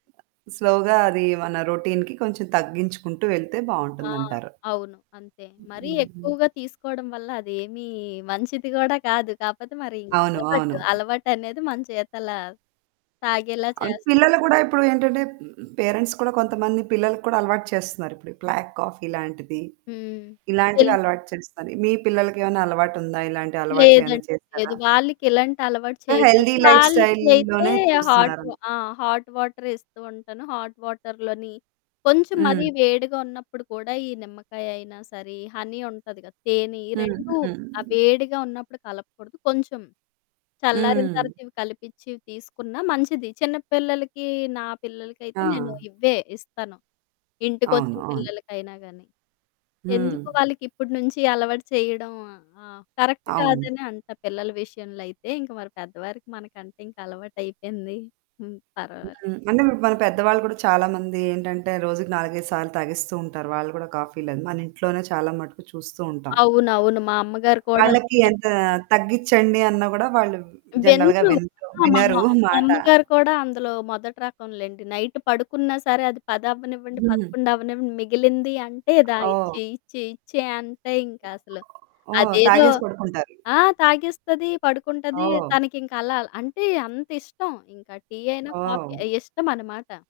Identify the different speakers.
Speaker 1: స్లోగా అది మన రొటీన్‌కి కొంచెం తగ్గించుకుంటూ వెళ్తే
Speaker 2: ఆ!
Speaker 1: బాగుంటుందంటారు.
Speaker 2: అవును. అంతే. మరీ
Speaker 1: హ్మ్. హ్మ్.
Speaker 2: ఎక్కువగా తీసుకోవడం వల్ల అదేమీ మంచిది కూడా కాదు, కాకపోతే మరి
Speaker 1: అవును.
Speaker 2: అలవాటు.
Speaker 1: అవును.
Speaker 2: అలవాటనేది మన చేతల తాగేలా
Speaker 1: అన్
Speaker 2: చేస్
Speaker 1: పిల్లలు కూడా ఇప్పుడు ఏంటంటే హ్మ్. పేరెంట్స్ కూడా కొంతమంది పిల్లలకు కూడా అలవాటు చేస్తున్నారు. ఇప్పుడు బ్లాక్ కాఫి లాంటిది.
Speaker 2: హ్మ్. తెల్
Speaker 1: ఇలాంటివి అలవాటు చేస్తున్నారు. మీ పిల్లలకేమైనా అలవాటుందా? ఇలాంటి అలవాట్లేమైనా
Speaker 2: లేదండి
Speaker 1: చేసారా?
Speaker 2: లేదు. వాళ్ళకి ఇలాంటి అలవాటు
Speaker 1: ఆహ్,
Speaker 2: చేయలేదు.
Speaker 1: హెల్తీ లైఫ్‌స్టైల్‌
Speaker 2: వాళ్ళకయితే
Speaker 1: లోనే
Speaker 2: హాట్
Speaker 1: చూస్తున్నారా?
Speaker 2: ఆ! హాట్ వాటర్ ఇస్తూ ఉంటాను. హాట్ వాటర్ లోని కొంచెం
Speaker 1: హ్మ్.
Speaker 2: మరీ వేడిగా ఉన్నప్పుడు కూడా ఈ నిమ్మకాయ అయినా సరే, హనీ ఉంటుంది కదా! తేనె. ఈ
Speaker 1: హ్మ్.
Speaker 2: 2
Speaker 1: హ్మ్.
Speaker 2: ఆ వేడిగా ఉన్నప్పుడు కలపకూడదు కొంచెం, చల్లారిన
Speaker 1: హ్మ్.
Speaker 2: తర్వాత ఇవి కలిపిచ్చి తీసుకున్నా మంచిది. చిన్నపిల్లలకి నా పిల్లలకయితే నేను
Speaker 1: ఆ!
Speaker 2: ఇవ్వే ఇస్తాను.
Speaker 1: అవును.
Speaker 2: ఇంటికొచ్చిన
Speaker 1: అవును.
Speaker 2: పిల్లలకైనా గాని, ఎందుకు
Speaker 1: హ్మ్.
Speaker 2: వాళ్ళకి ఇప్పటి నుంచి అలవాటు చేయడం. ఆహ్, కరెక్ట్
Speaker 1: అవును.
Speaker 2: కాదని అంట పిల్లల విషయంలో అయితే, ఇంక మరి పెద్దవారికి మనకంటే ఇంకా అలవాటయిపోయింది. హ్మ్. పర్వాలేదు.
Speaker 1: హ్మ్. అంటే మన పెద్దవాళ్ళు కూడా చాలామంది ఏంటంటే రోజుకి 4, 5 సార్లు తాగిస్తూ ఉంటారు. వాళ్ళు కూడా కాఫీలని. మన ఇంట్లోనే చాలా మటుకు చూస్తూ ఉంటాం.
Speaker 2: అవునవును. మా అమ్మగారు కూడా
Speaker 1: వాళ్ళకి
Speaker 2: అంతే.
Speaker 1: ఎంత తగ్గించండి, అన్న గూడా వాళ్ళు జనరల్‌గా
Speaker 2: వినరు.
Speaker 1: వినరు
Speaker 2: ఆ! మా
Speaker 1: వినరు మాట.
Speaker 2: అమ్మగారు కూడా అందులో మొదటి రకంలెండి. నైట్ పడుకున్నా సరే అది 10 అవ్వనివ్వండి,
Speaker 1: హ్మ్.
Speaker 2: 11 అవ్వనివ్వండి మిగిలింది అంటే "దా
Speaker 1: ఆహ్, ఓహ్!
Speaker 2: ఇచ్చెయి, ఇచ్చేయి, ఇచ్చేయి" అంతె ఇంకా అసలు.
Speaker 1: ఓహ్! ఓహ్!
Speaker 2: అదేదో
Speaker 1: తాగేసి పడుకుంటారు.
Speaker 2: ఆ! తాగేస్తది, పడుకుంటుంది
Speaker 1: ఓహ్!
Speaker 2: తనకింక అలా అంటే అంతిష్టం ఇంకా టీ అయినా, కాఫీ
Speaker 1: ఓహ్!
Speaker 2: అయి ఇష్టమనమాట.